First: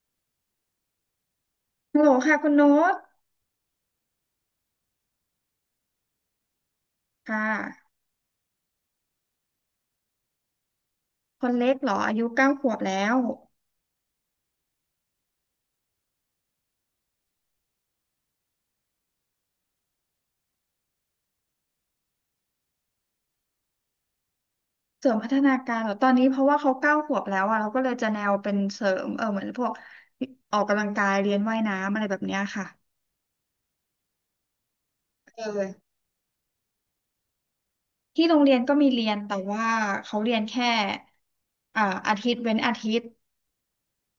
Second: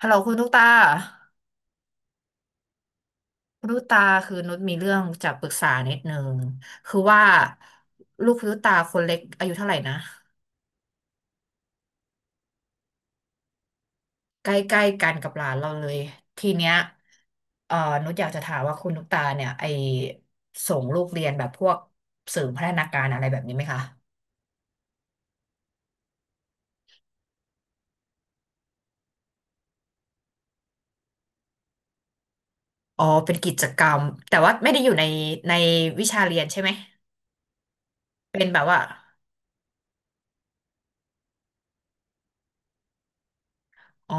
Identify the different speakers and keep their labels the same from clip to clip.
Speaker 1: ฮัลโหลคุณตุ๊กตา
Speaker 2: ฮัลโหลค่ะคุณโน้ต
Speaker 1: คุณตุ๊กตาคือนุชมีเรื่องจะปรึกษานิดนึงคือว่า
Speaker 2: ค่ะ
Speaker 1: ลูกคุณตุ๊กตาคนเล็กอายุเท่าไหร่นะ
Speaker 2: คนเล็กเหรออายุเก้าขวบแล้ว
Speaker 1: ใกล้ๆกันกับหลานเราเลยทีเนี้ยเอ่อนุชอยากจะถามว่าคุณตุ๊กตาเนี่ยไอส่งลูกเรียนแบบพวกสื่อพัฒนาการอะไรแบบนี้ไหมคะ
Speaker 2: เสริมพัฒนาการเหรอตอนนี้เพราะว่าเขาเก้าขวบแล้วอะเราก็เลยจะแนวเป็นเสริมเหมือนพวกออกกำลังกายเรียนว่ายน้ำอะไรแบบเนี้ยค่ะ
Speaker 1: อ๋อเป็นกิจกรรมแต่ว่าไม่ได้อยู่ใน
Speaker 2: เอ
Speaker 1: ใน
Speaker 2: อ
Speaker 1: วิชาเรียนใช่ไหม
Speaker 2: ที่โร
Speaker 1: เป็
Speaker 2: ง
Speaker 1: น
Speaker 2: เรีย
Speaker 1: แบ
Speaker 2: น
Speaker 1: บ
Speaker 2: ก็
Speaker 1: ว่า
Speaker 2: มีเรียนแต่ว่าเขาเรียนแค่อ่าอาทิตย์เว้นอาทิตย์
Speaker 1: อ๋อ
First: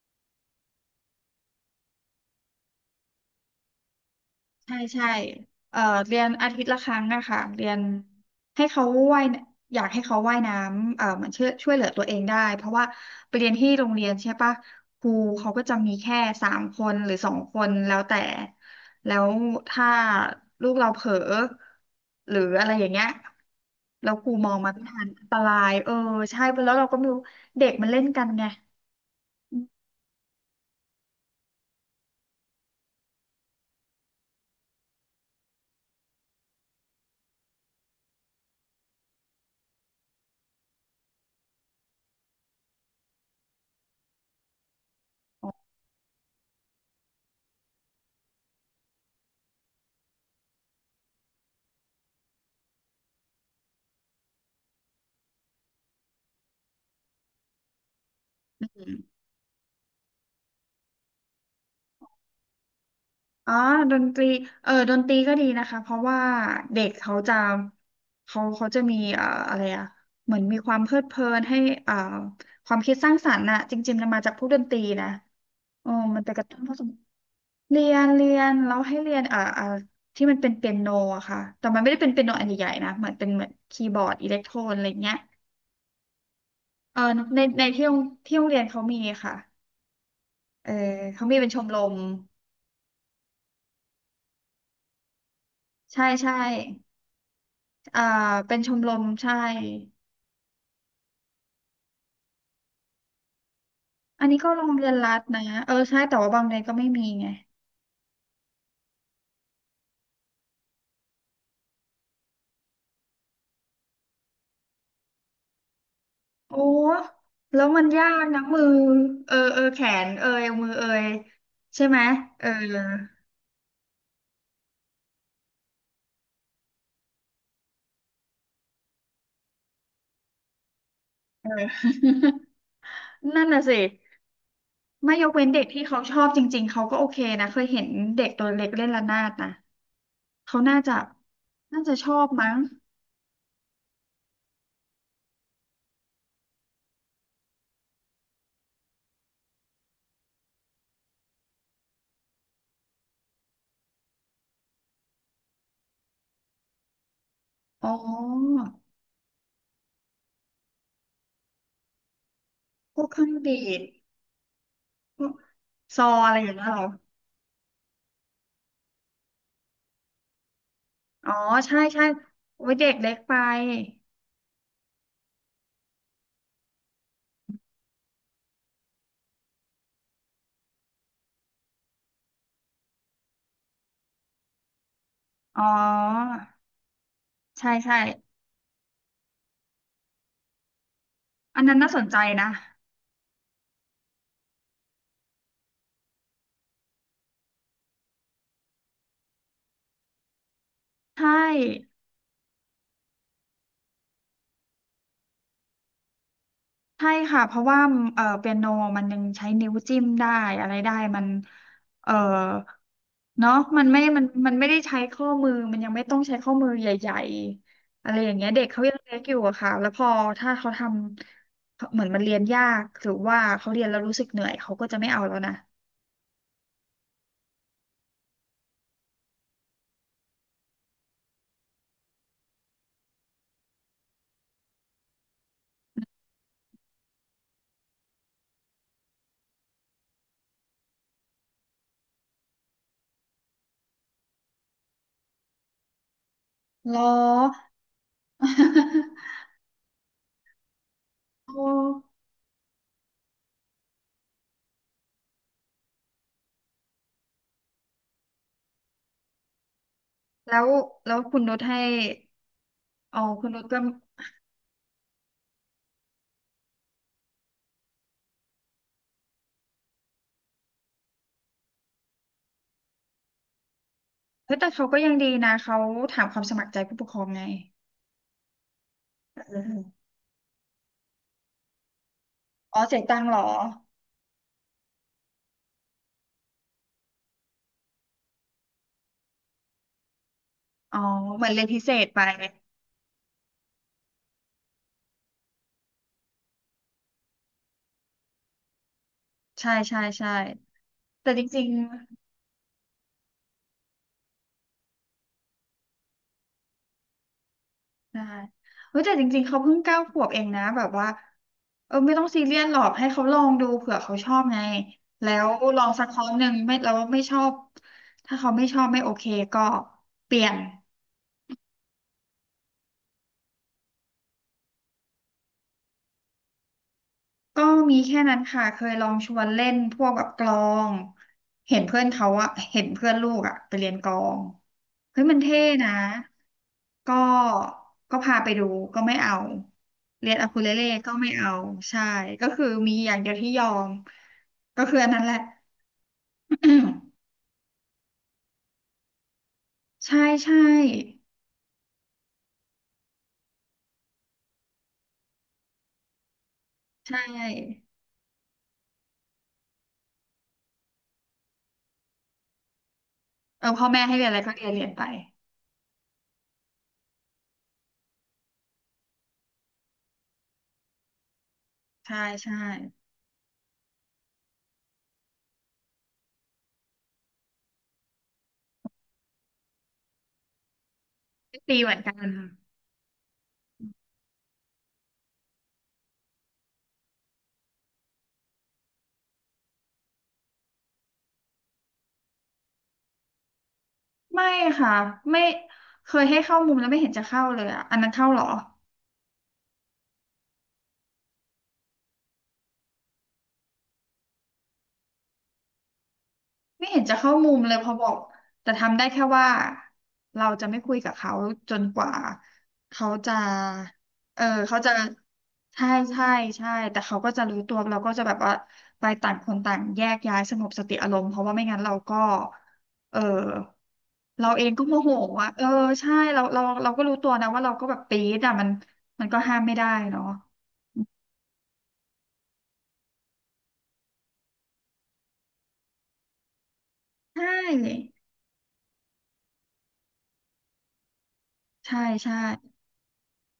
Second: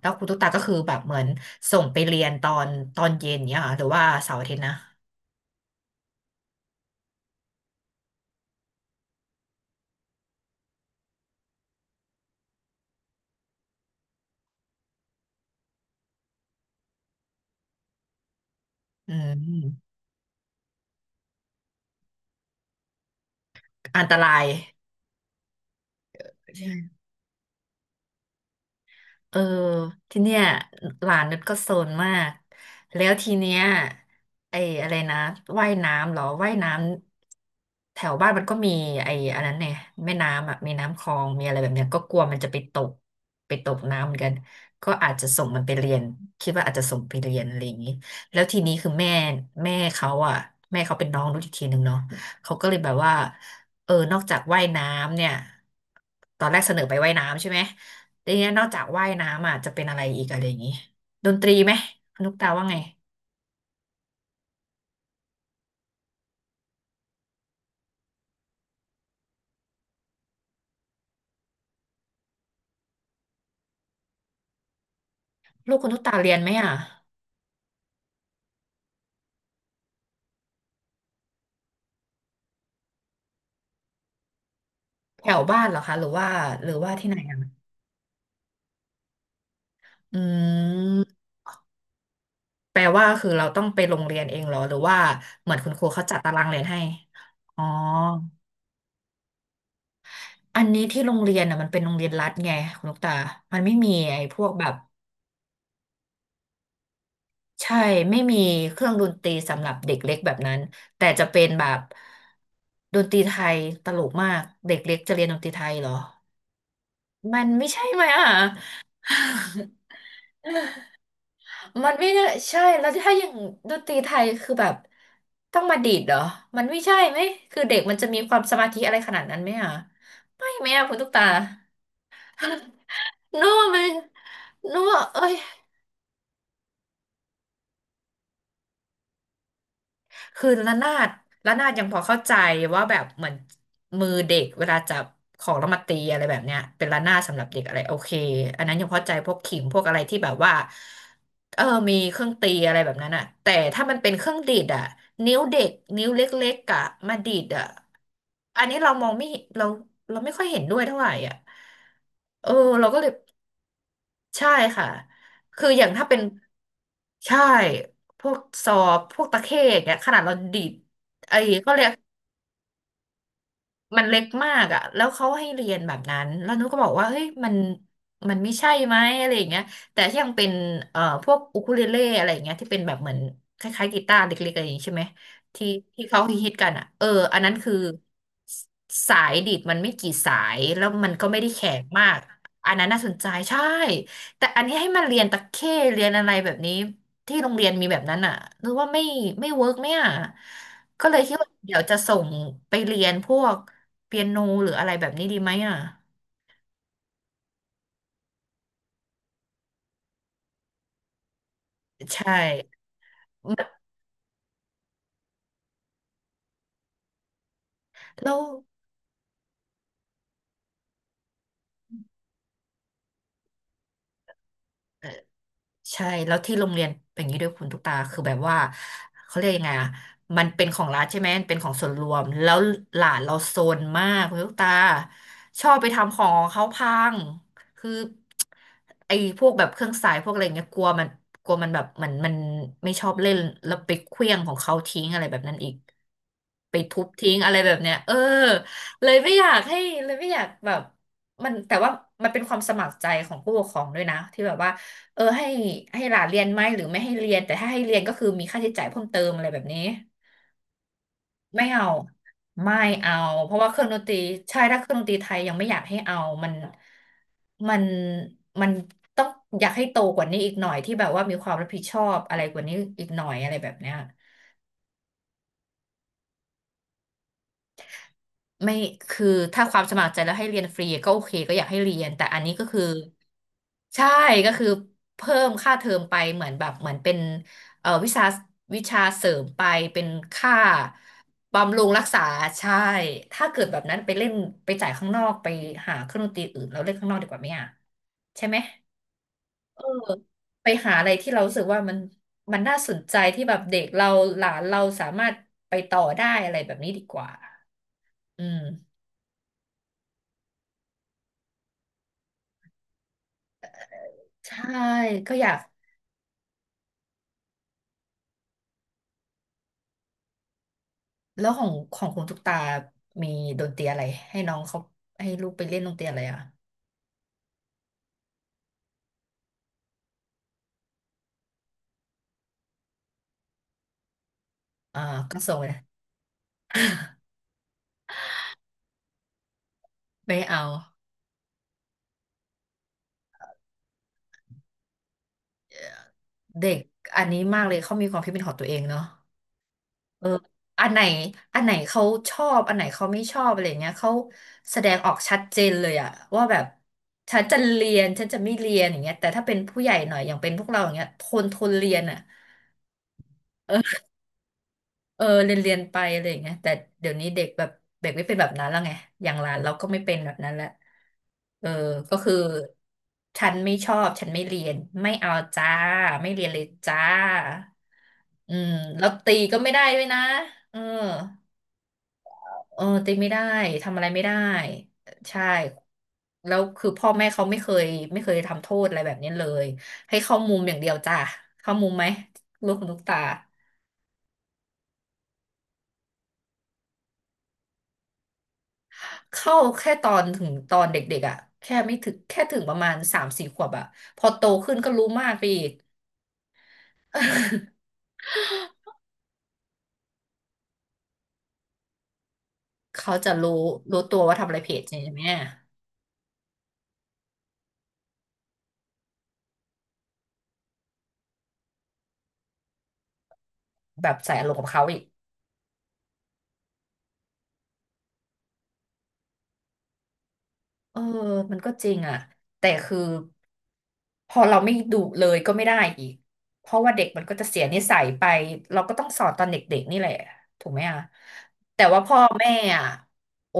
Speaker 1: แล้วคุณตุ๊กตาก็คือแบบเหมือนส่งไปเรียนตอนเย็นเนี้ยเหรอหรือว่าเสาร์อาทิตย์นะ
Speaker 2: ใช่ใช่เอ่อเรียนอาทิตย์ละครั้งอะค่ะเรียนให้เขาว่ายนอยากให้เขาว่ายน้ำเหมือนช่วยเหลือตัวเองได้เพราะว่าไปเรียนที่โรงเรียนใช่ปะครูเขาก็จะมีแค่3 คนหรือ2 คนแล้วแต่
Speaker 1: อื
Speaker 2: แล้วถ้า
Speaker 1: ม
Speaker 2: ลูกเราเผลอหรืออะไรอย่างเงี้ย
Speaker 1: อัน
Speaker 2: แล้
Speaker 1: ต
Speaker 2: วค
Speaker 1: รา
Speaker 2: รู
Speaker 1: ย
Speaker 2: มองมาไม่ทันอันตรายใช่แล้วเรา
Speaker 1: ใช่
Speaker 2: ก็ไม่รู้เด็กมันเล่นกันไง
Speaker 1: เออทีเนี้ยหลานนุชก็โซนมากแล้วทีเนี้ยไอ้อะไรนะว่ายน้ำเหรอว่ายน้ำแถวบ้านมันก็มีไอ้อันนั้นเนี่ยแม่น้ำอ่ะมีน้ำคลองมีอะไรแบบเนี้ยก็กลัวมันจะไปตกไปตกน้ำเหมือนกันก็อาจจะส่งมันไปเรียนคิดว่าอาจจะส่งไปเรียนอะไรอย่างนี้แล้วทีนี้คือแม่เขาอ่ะแม่เขาเป็นน้องนุชอีกทีหนึ่งเนาะเขาก็เลยแบบว่าเออนอกจากว่ายน้ำเนี่ยตอนแรกเสนอไปว่ายน้ำใช่ไหม แต่เนี้ยนอกจากว่ายน้ำอ่ะจะเป็นอะไรอีกอะไรอย่างงี้ดนตรีไหมคุณตุ๊กตาว่าไง
Speaker 2: อ๋อดนตรีดนตรีก็ดีนะคะเพราะว่าเด็กเขาจะเขาจะมีอะไรอะเหมือนมีความเพลิดเพลินให้เอ่อความคิดสร้างสรรค์น่ะจริงๆมันมาจากพวกดนตรีนะ
Speaker 1: ลูกคุ
Speaker 2: โอ้
Speaker 1: ณตุ๊กตา
Speaker 2: มัน
Speaker 1: เรี
Speaker 2: จะ
Speaker 1: ยน
Speaker 2: กระ
Speaker 1: ไหม
Speaker 2: ตุ้น
Speaker 1: อ่ะ
Speaker 2: พอสมเรียนแล้วให้เรียนที่มันเป็นเปียโนอะค่ะแต่มันไม่ได้เป็นเปียโนอันใหญ่ๆนะเหมือนเป็นเหมือนคีย์บอร์ดอิเล็กโทรนอะไรเงี้ย
Speaker 1: แถวบ้านเหรอคะหรือว่าหรือว่า
Speaker 2: เออ
Speaker 1: ที่ไหนอ่ะ
Speaker 2: ในที่โรงเรียนเขามีค่ะ
Speaker 1: อื
Speaker 2: เออ
Speaker 1: ม
Speaker 2: เขามีเป็นชมรม
Speaker 1: แปลว่าคือเราต้องไปโรงเรียนเองเหรอหรือว่าเหมือนคุณครูเขา
Speaker 2: ใช่
Speaker 1: จัดตา
Speaker 2: ใช่
Speaker 1: รางเรียนให้อ๋อ
Speaker 2: อ่าเป็นชมรมใช่
Speaker 1: อันนี้ที่โรงเรียนอ่ะมันเป็นโรงเรียนรัฐไงคุณลูกตามันไม่มีไอ้
Speaker 2: อัน
Speaker 1: พ
Speaker 2: นี้
Speaker 1: ว
Speaker 2: ก็
Speaker 1: ก
Speaker 2: โร
Speaker 1: แบ
Speaker 2: ง
Speaker 1: บ
Speaker 2: เรียนรัฐนะใช่แต่ว่าบางเรียนก็ไม่มีไง
Speaker 1: ใช่ไม่มีเครื่องดนตรีสำหรับเด็กเล็กแบบนั้นแต่จะเป็นแบบดนตรีไทยตลกมากเด็กเล็กจะเรียนดนตรีไทยเหรอ
Speaker 2: โอ้
Speaker 1: มัน
Speaker 2: แล้
Speaker 1: ไม่
Speaker 2: วมั
Speaker 1: ใช่
Speaker 2: น
Speaker 1: ไหม
Speaker 2: ยาก
Speaker 1: อ่ะ
Speaker 2: นะมือแขนเอยมือเอยใช่
Speaker 1: มัน
Speaker 2: ไหม
Speaker 1: ไม่ได้
Speaker 2: เออ
Speaker 1: ใช่ แล้วถ้าอย่างดนตรีไทยคือแบบต้องมาดีดเหรอ มันไม่ใช่ไหม คือเด็กมันจะมีความสมาธิอะไรขนาดนั้นไหมอ่ะ ไม่ไหมอ่ะคุณตุ๊กตา
Speaker 2: เออ นั่
Speaker 1: โน้
Speaker 2: นน่ะสิ
Speaker 1: มันโน้
Speaker 2: ไม่
Speaker 1: เอ้
Speaker 2: ยก
Speaker 1: ย
Speaker 2: เว้นเด็กที่เขาชอบจริงๆเขาก็โอเคนะเคยเห็นเด็กตัวเล็กเล่นระนาดนะ
Speaker 1: คือ
Speaker 2: เขา
Speaker 1: ระ
Speaker 2: น่า
Speaker 1: นา
Speaker 2: จะ
Speaker 1: ดระนาดยังพอ
Speaker 2: ชอ
Speaker 1: เข้า
Speaker 2: บ
Speaker 1: ใจ
Speaker 2: มั้ง
Speaker 1: ว่าแบบเหมือนมือเด็กเวลาจับของแล้วมาตีอะไรแบบเนี้ยเป็นระนาดสำหรับเด็กอะไรโอเคอันนั้นยังเข้าใจพวกขิมพวกอะไรที่แบบว่าเออมีเครื่องตีอะไรแบบนั้นอะแต่ถ้ามันเป็นเครื่องดีดอะนิ้วเด็กนิ้วเล็กๆอะมาดีดอะ
Speaker 2: อ๋อ
Speaker 1: อันนี้เรามองไม่เห็นเราไม่ค่อยเห็นด้วยเท่าไหร่อะเออเรา
Speaker 2: พ
Speaker 1: ก็
Speaker 2: ว
Speaker 1: เล
Speaker 2: ก
Speaker 1: ย
Speaker 2: เครื่องดีด
Speaker 1: ใช่ค่ะ
Speaker 2: พวก
Speaker 1: คืออย่าง
Speaker 2: ซ
Speaker 1: ถ้า
Speaker 2: อ
Speaker 1: เป็น
Speaker 2: อะไรอย่างเงี้ยเหรอ
Speaker 1: ใช่พวกซอพวกตะเข้อย่างเงี้ยขนาดเราดีด
Speaker 2: อ๋อ
Speaker 1: ไอ้ก็เขา
Speaker 2: ใช่
Speaker 1: เรียก
Speaker 2: ใช่โอ้ยเด็กเล็กไป
Speaker 1: มันเล็กมากอ่ะแล้วเขาให้เรียนแบบนั้นแล้วนุ้ก็บอกว่าเฮ้ยมันมันไม่ใช่ไหมอะไรอย่างเงี้ยแต่ที่ยังเป็นพวกอูคูเลเล่อะไรอย่างเงี้ยที่เป็นแบบเหมือนคล้ายๆกีตาร์เล็กๆอะไรอย่างงี้ใช่ไหม
Speaker 2: อ๋อ
Speaker 1: ที่ที่เขาฮิตๆกันอ่ะเอออันนั้น
Speaker 2: ใช่
Speaker 1: คือ
Speaker 2: ใช่
Speaker 1: สสายดีดมันไม่กี่สาย แล้วมันก็ไม่ได้
Speaker 2: อัน
Speaker 1: แข็
Speaker 2: นั้น
Speaker 1: ง
Speaker 2: น่าส
Speaker 1: มา
Speaker 2: นใจ
Speaker 1: ก
Speaker 2: นะ
Speaker 1: อันนั้นน่าสนใจใช่แต่อันนี้ให้มันเรียนตะเข้เรียนอะไรแบบนี้ที่โรงเรียนมีแบบนั้นอ่ะนึกว่าไม่ไม่เวิร์กไหมอ่ะก็เล
Speaker 2: ใช
Speaker 1: ยคิดว่าเดี๋ยวจะ
Speaker 2: ่
Speaker 1: ส่งไปเรียนพวก เปียโนหรืออะไรแบบนี้ดีไหมอ่ะ
Speaker 2: ใช่ค่ะเพราะว่าเปียโนมันยังใช้นิ้วจิ้มได้อะไรได้มันเออ
Speaker 1: ใช่
Speaker 2: เนาะ
Speaker 1: แ
Speaker 2: มันไม่ได้ใช้ข้อมือมันยังไม่ต้องใช้ข้อมือใหญ่ๆอะไรอ
Speaker 1: ล้
Speaker 2: ย่าง
Speaker 1: ว
Speaker 2: เงี้ยเด็กเขายังเล็กอยู่อะค่ะแล้วพอถ้าเขาทำเหมือนมันเรียนยากหรือว่าเขาเรียนแล้วรู้สึกเหนื่อยเขาก็จะไม่เอาแล้วนะ
Speaker 1: ใช่แล้วที่โรงเรียนเป็นอย่างนี้ด้วยคุณตุ๊กตาคือแบบว่าเขาเรียกยังไงอ่ะมันเป็นของรัฐใช่ไหมมันเป็นของส่วนรวมแล้วหลานเราโซนมากคุณตุ๊กตาชอบไปทำของของเขาพังคือไอ้พวกแบบเครื่องสายพวกอะไรเงี้ยกลัวมันแบบเหมือนมันไม่ชอบเล่นแล้วไปเคลี้ยงของเขาทิ้งอะไรแบบนั้นอีกไป
Speaker 2: เหร
Speaker 1: ทุ
Speaker 2: อ
Speaker 1: บทิ้งอะไรแบบเนี้ยเออเลยไม่อ ยากให้เลยไม่อยากแบบมัน
Speaker 2: โอ้
Speaker 1: แต่ว่ามันเป็นความสมัครใจของผู้ปกครองด้วยนะที่แบบว่า เออให้ให้หลานเรียนไหมหรือไม่ให้เรียนแต่ถ้าให้เรียนก็คือมีค่าใช้จ่ายเพิ่มเติมอะไรแบบนี้
Speaker 2: แล้วแล้วคุณนุช
Speaker 1: ไม่
Speaker 2: ให้
Speaker 1: เอาไม่เอา
Speaker 2: อ๋อคุ
Speaker 1: เพ
Speaker 2: ณนุ
Speaker 1: ราะ
Speaker 2: ช
Speaker 1: ว่าเค
Speaker 2: ก็
Speaker 1: รื่องดนตรีใช่ถ้าเครื่องดนตรีไทยยังไม่อยากให้เอามันมันมันต้องอยากให้โตกว่านี้อีกหน่อยที่แบบว่ามีความรับผิดชอบอะไรกว่านี้อีกหน่อยอะไรแบบเนี้ย
Speaker 2: เฮ้ยแต่เขาก็ยังดีนะเขาถามความสมัครใจผู้ปกครองไง
Speaker 1: ไม่คือ
Speaker 2: เอ
Speaker 1: ถ้าความสมั
Speaker 2: อ
Speaker 1: ครใจแล้วให้เรียนฟรีก็โอเคก็อยากให้เรียนแต่อันนี้ก็
Speaker 2: อ๋
Speaker 1: คื
Speaker 2: อ
Speaker 1: อ
Speaker 2: เสียตังค์เหรอ
Speaker 1: ใช่ก็คือเพิ่มค่าเทอมไปเหมือนแบบเหมือนเป็นวิชาวิชาเสริมไปเป็นค่า
Speaker 2: อ๋อเหมือนเรียน
Speaker 1: บำ
Speaker 2: พิ
Speaker 1: รุง
Speaker 2: เศ
Speaker 1: รัก
Speaker 2: ษไป
Speaker 1: ษาใช่ถ้าเกิดแบบนั้นไปเล่นไปจ่ายข้างนอกไปหาเครื่องดนตรีอื่นแล้วเล่นข้างนอกดีกว่าไหมอ่ะใช่ไหม
Speaker 2: ใช่
Speaker 1: เออ
Speaker 2: ใช่ใช่
Speaker 1: ไปหาอะไร
Speaker 2: แต่
Speaker 1: ที่เรา
Speaker 2: จ
Speaker 1: รู้สึ
Speaker 2: ริ
Speaker 1: ก
Speaker 2: ง
Speaker 1: ว่ามันน่าสนใจที่แบบเด็กเราหลานเราสามารถไปต่อได้อะไรแบบนี้ดีกว่า
Speaker 2: ๆได้
Speaker 1: อืม
Speaker 2: เฮ้ยแต่จริงๆเขาเพิ่งเก้าขวบเองนะแบบว่าไม่ต้องซีเรียสหรอกให้เขาลองดูเผื่อเขาชอบ
Speaker 1: ใช่
Speaker 2: ไงแล้
Speaker 1: ก็อ
Speaker 2: ว
Speaker 1: ยาก
Speaker 2: ลองสักครั้งหนึ่งไม่แล้วไม่ชอบถ้าเขาไม่ชอบไม่โอเคก็เปลี่ยน
Speaker 1: แล้วของคุณตุ๊กตามีดนตรีอะไรให้น้องเขาให้ลูกไปเล่นดนตรีอะไรอ่ะ
Speaker 2: ก็มีแค่นั้นค่ะเคยลองชวนเล่นพวกแบบกลองเห็นเพื่อนเขาอะเห็นเพื่อนลูกอะไปเรียนกลอง
Speaker 1: อ่า
Speaker 2: เฮ้ยมั
Speaker 1: ก็
Speaker 2: น
Speaker 1: ส่ง
Speaker 2: เท่
Speaker 1: เลย
Speaker 2: นะก็ก็พาไปดูก็ไม่เอาเรีย
Speaker 1: ไม่
Speaker 2: นอะคู
Speaker 1: เอา
Speaker 2: เลเล่ก็ไม่เอาใช่ก็คือมีอย่างเดียวที่ยอมก็คืออันนั้นแหละ
Speaker 1: เด็กอันนี้มากเลยเขามีความคิดเป็นของตัวเองเนาะ
Speaker 2: ใช่
Speaker 1: เออ
Speaker 2: ใช่
Speaker 1: อันไหนอันไหนเขาชอบอันไหนเขาไม่ชอบอะไรเงี้ยเขาแสดงออกชัดเจนเลยอะว่าแบบ
Speaker 2: ใช
Speaker 1: ฉันจะ
Speaker 2: ่
Speaker 1: เรียนฉันจะไม่เรียนอย่างเงี้ยแต่ถ้าเป็นผู้ใหญ่หน่อยอย่างเป็นพวกเราอย่างเงี้ยทนเรียนอะ
Speaker 2: พ่อแม่ให้เรียนอะไรก็เรียนไป
Speaker 1: เออเรียนไปอะไรอย่างเงี้ยแต่เดี๋ยวนี้เด็กแบบเด็กไม่เป็นแบบนั้นแล้วไงอย่างหลานเราก็ไม่เป็นแบบนั้นแล้วเออก็
Speaker 2: ใช่
Speaker 1: คือ
Speaker 2: ใช่
Speaker 1: ฉันไม่ชอบฉันไม่เรียนไม่เอาจ้าไม่เรียนเลยจ้าอืมแล้วตีก็ไม่ได้ด้วยนะเออ
Speaker 2: ตีเหมือนกัน
Speaker 1: เออตีไม่ได้ทำอะไรไม่ได้ใช่แล้วคือพ่อแม่เขาไม่เคยทำโทษอะไรแบบนี้เลยให้เข้ามุมอย่างเดียวจ้าเข้ามุมไหมลูกคุณลูกตา
Speaker 2: ไม่ค่ะไม่เคยให้เข้ามุมแล้วไม่เห็นจะเข้าเลยอ่ะอันนั้นเข้าเหรอ
Speaker 1: เข้าแค่ตอนถึงตอนเด็กๆอ่ะแค่ไม่ถึงแค่ถึงประมาณสามสี่ขวบอ่ะพอโตขึ้นก็รู้มากไปอีก
Speaker 2: ไม่เห็นจะเข้ามุมเลยพอ บอกแต่ทำได้แค่ว่าเราจะไม่คุยกับเขาจนกว่าเขา
Speaker 1: เขาจะ
Speaker 2: จะ
Speaker 1: รู้รู้ตัวว่า
Speaker 2: เออ
Speaker 1: ทำอะไรผิ
Speaker 2: เขา
Speaker 1: ด
Speaker 2: จะ
Speaker 1: ใช่ไหม
Speaker 2: ใช่ใช่ใช่แต่เขาก็จะรู้ตัวเราก็จะแบบว่าไปต่างคนต่างแยกย้ายสงบสติอารมณ์เพราะว่าไม่งั้นเราก็เออ
Speaker 1: แบบใส่อา
Speaker 2: เรา
Speaker 1: รมณ์
Speaker 2: เอ
Speaker 1: กับ
Speaker 2: ง
Speaker 1: เขา
Speaker 2: ก็โม
Speaker 1: อีก
Speaker 2: โหอ่ะใช่เราก็รู้ตัวนะว่าเราก็แบบปี๊ดอ่ะมันมันก็ห้ามไม่ได้เนาะ
Speaker 1: เออมันก็จริงอ่ะแต่คือพอเราไม่ดุเลยก็ไม่ได้อีก เพราะว่าเด็กมันก็
Speaker 2: ใช
Speaker 1: จะเสียนิสัย
Speaker 2: ่
Speaker 1: ไป เราก็ต้องสอนตอนเด็กๆนี่แหละ ถูกไหมอ่ะแต่
Speaker 2: ใช่
Speaker 1: ว่าพ่อ
Speaker 2: ใช่
Speaker 1: แม่อ่ะโอ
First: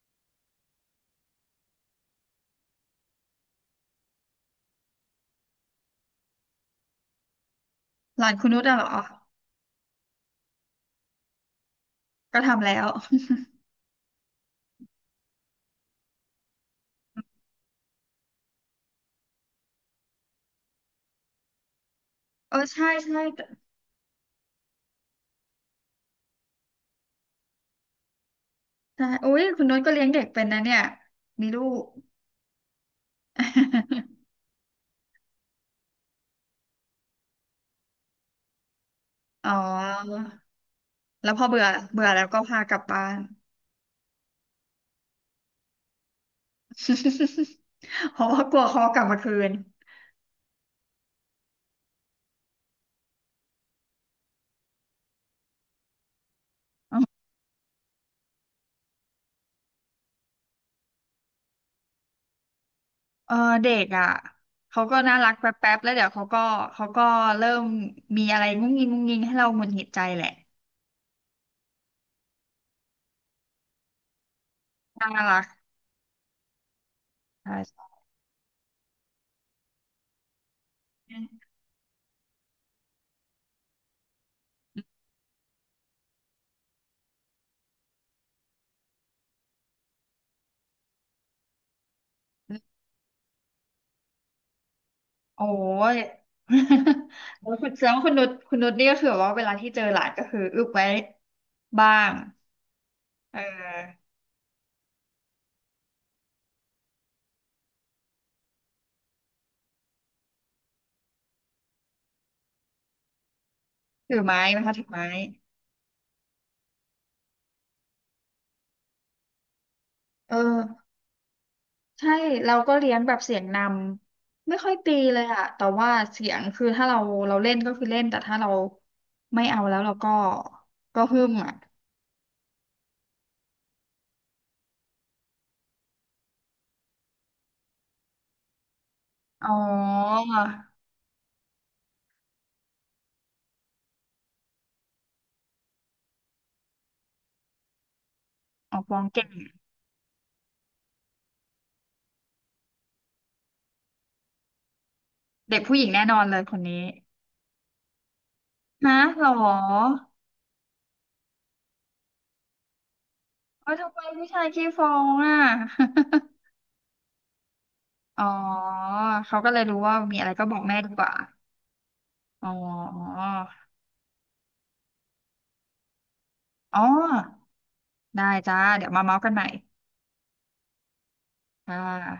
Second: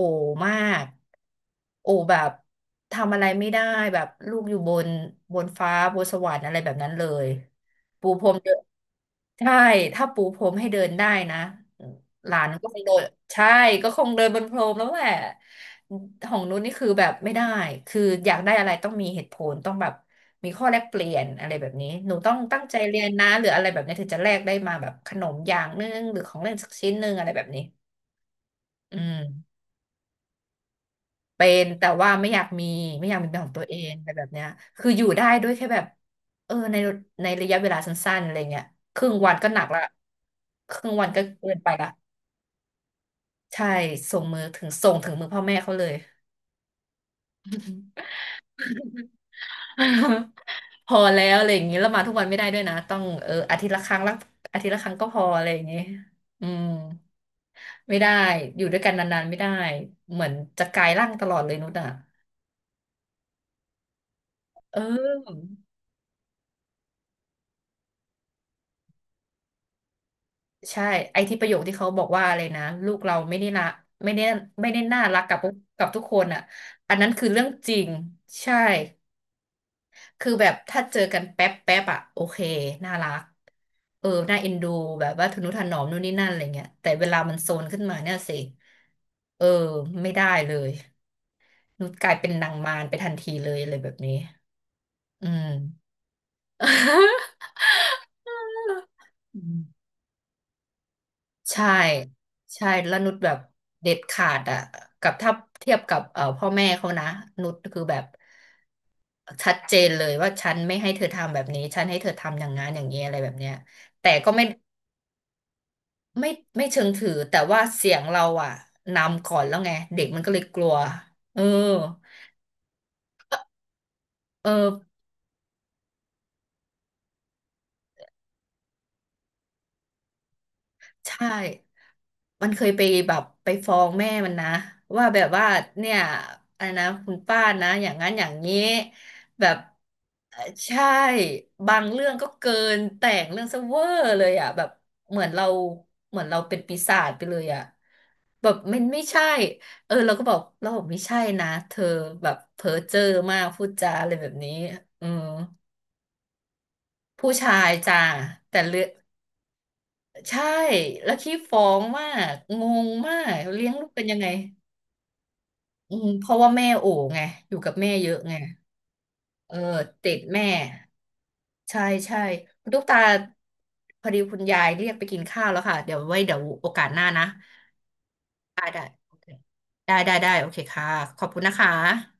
Speaker 1: มากโอแบบทำอะไรไม่ได้แบบลูกอยู่บนบนฟ้าบนสวรรค์อะไรแบบนั้นเลยปู
Speaker 2: ห
Speaker 1: พร
Speaker 2: ลาน
Speaker 1: ม
Speaker 2: คุ
Speaker 1: เดิ
Speaker 2: ณนุ
Speaker 1: น
Speaker 2: ชอะเหรอ
Speaker 1: ใช่ถ้าปูพรมให้เดินได้นะ หลา
Speaker 2: ก็
Speaker 1: น
Speaker 2: ทำ
Speaker 1: ก็ค
Speaker 2: แล้
Speaker 1: ง
Speaker 2: ว
Speaker 1: โดน ใช่ก็คงเดินบนพรมแล้วแหละของนุ้นนี่คือแบบไม่ได้คืออยากได้อะไรต้องมีเหตุผลต้องแบบมีข้อแลกเปลี่ยนอะไรแบบนี้หนูต้องตั้งใจ
Speaker 2: ใช่
Speaker 1: เรียน
Speaker 2: ใช่
Speaker 1: นะห
Speaker 2: แต่
Speaker 1: รืออะไรแบบนี้ถึงจะแลกได้มาแบบขนมอย่างนึงหรือของเล่นสักชิ้นนึงอะไรแบบนี้อื
Speaker 2: ใช่โอ้ย
Speaker 1: ม
Speaker 2: คุณนุชก็เลี้ยงเด็กเป็นนะเนี่ย
Speaker 1: เป็
Speaker 2: มีลู
Speaker 1: น
Speaker 2: ก
Speaker 1: แต่ว่าไม่อยากมีไม่อยากมีเป็นของตัวเองอะไรแบบ เนี้ยคืออยู่ได้ด้วยแค่แบบเออในในระยะเวลาสั้นๆอะไรเงี้ยครึ่งวันก็
Speaker 2: อ๋อ
Speaker 1: หนักละครึ่งวันก็
Speaker 2: แล้วพอ
Speaker 1: เกิน
Speaker 2: เบื่อ
Speaker 1: ไปละ
Speaker 2: เบื่อแล้วก็พากลับบ้าน
Speaker 1: ใช่ส่งมือถึงส่งถึงมือพ่อแม่เขาเลย
Speaker 2: เพราะว่ากลัวเขากลับมาคืน
Speaker 1: พอแล้วอะไรอย่างนี้แล้วมาทุกวันไม่ได้ด้วยนะต้องเอออาทิตย์ละครั้งละอาทิตย์ละครั้งก็พออะไรอย่างนี้อืมไม่ได้อยู่ด้วยกันนานๆไม่ได้เหมือนจะกลายร่างตลอดเลยนุชอ่ะ
Speaker 2: เออเด็กอ่ะ
Speaker 1: เอ
Speaker 2: เขาก็น่ารัก
Speaker 1: อ
Speaker 2: แป๊บๆแล้วเดี๋ยวเขาก็เขาก็เริ่มมีอะไรงุ้งงิงงุ้งงิงให้เราหงุดหงิดใจแหละ
Speaker 1: ใช่ไอที่ประโยคที่เขาบอกว่าอะไรนะลูกเราไม่ได้นะไม่ได้ไม่ได้น่า
Speaker 2: น่า
Speaker 1: รักกับ
Speaker 2: รัก
Speaker 1: กับทุกคนอ่ะอันนั้นคือเรื่อง
Speaker 2: ใช่
Speaker 1: จริง
Speaker 2: ใช่
Speaker 1: ใช่ คือแบบถ้าเจอกันแป๊บแป๊บอะโอเคน่ารักเออน่าเอ็นดูแบบว่าทนุถนอมนู่นนี่นั่นอะไรเงี้ยแต่เวลามันโซนขึ้นมาเนี่ยสิเออไม่ได้เลยนุชกลายเป็นนางมารไปทันทีเลยอะไรแบบนี้อื
Speaker 2: โอ้
Speaker 1: ม
Speaker 2: ย แล้วคุณแสดงว่าคุณนุชคุณนุชนี่ ก็คือแบบว่า
Speaker 1: อื
Speaker 2: เวลาที่เจ
Speaker 1: ม
Speaker 2: อหลานก็คืออึบไว้
Speaker 1: ใช่
Speaker 2: บ้าง
Speaker 1: ใช่แล้วนุชแบ
Speaker 2: เ
Speaker 1: บเด็ด
Speaker 2: ออ
Speaker 1: ขาดอะกับถ้าเทียบกับพ่อแม่เขานะนุชคือแบบชัดเจนเลยว่าฉันไม่ให้เธอทำแบบนี้ฉันให้เธอทำอย่างนั้นอย่างนี้อะไรแบบเนี้ยแต่
Speaker 2: ถือ
Speaker 1: ก็
Speaker 2: ไม้
Speaker 1: ไม่
Speaker 2: นะคะถือไม้
Speaker 1: ไม่ไม่เชิงถือแต่ว่าเสียงเราอ่ะนำก่อนแล้วไงเด็กมันก็
Speaker 2: เออ
Speaker 1: เลยกลัวเออ
Speaker 2: ใช่เราก็เลี้ยงแบบเสียงน
Speaker 1: เอ
Speaker 2: ำไม่
Speaker 1: อ
Speaker 2: ค่อยตีเลยอะแต่ว่าเสียงคือถ้าเราเล่นก็คือเล่นแต่ถ้าเราไม่เอาแล้วเราก็ก็หึ่
Speaker 1: ใช่
Speaker 2: มอะ
Speaker 1: มันเคยไปแบบไปฟ้องแม่มันนะว่าแบบว่าเนี่ยอะไรนะคุณป้านะอย่างนั้นอย่างนี้แบ
Speaker 2: อ๋อ
Speaker 1: บเอ่อใช่บางเรื่องก็เกินแต่งเรื่องซะเวอร์เลยอ่ะแบบเหมือนเราเหมือนเราเป็นปีศาจไปเลยอ่ะแบบ
Speaker 2: อ
Speaker 1: มั
Speaker 2: อ
Speaker 1: น
Speaker 2: กร้
Speaker 1: ไม่
Speaker 2: อง
Speaker 1: ใช่
Speaker 2: เก่ง
Speaker 1: เออเราก็บอกเราบอกไม่ใช่นะเธอแบบเพ้อเจ้อมากพูดจาอะไรแบบนี้อืม
Speaker 2: เด็กผู้หญิงแน่นอนเลยคนนี้
Speaker 1: ผู้ชายจ้าแต่เรื่อง
Speaker 2: นะหรอ
Speaker 1: ใช่ แล้วขี้ฟ้องมาก งงมาก เลี้ย
Speaker 2: เอ้
Speaker 1: ง
Speaker 2: ย
Speaker 1: ลูก
Speaker 2: ทำไม
Speaker 1: เป็นยังไง
Speaker 2: ผู้ชายขี้ฟ้องอ่ะ
Speaker 1: อืม เพราะว่าแม่โอ๋ไง อยู่กับแม่เยอะ
Speaker 2: อ๋อ
Speaker 1: ไง
Speaker 2: เขาก็
Speaker 1: เออ
Speaker 2: เลยรู้ว่า
Speaker 1: ติ
Speaker 2: มี
Speaker 1: ด
Speaker 2: อะไร
Speaker 1: แม่
Speaker 2: ก็บอกแม่ดีกว่า
Speaker 1: ใช่ใช่
Speaker 2: อ๋อ
Speaker 1: คุณตุ๊กตา พอดีคุณยายเรียกไปกินข้าวแล้วค่ะ เดี๋ยวไว้เดี๋ยวโอ
Speaker 2: อ๋อ
Speaker 1: กาสหน้า
Speaker 2: อ๋
Speaker 1: นะ
Speaker 2: อได้จ้า
Speaker 1: ได้ ได้
Speaker 2: เดี๋ยวมา
Speaker 1: โอ
Speaker 2: เมาส์
Speaker 1: เค
Speaker 2: กันใหม่
Speaker 1: ได้ได้ได้ โอเคค่ะ ขอบคุณนะคะ
Speaker 2: ค่ะ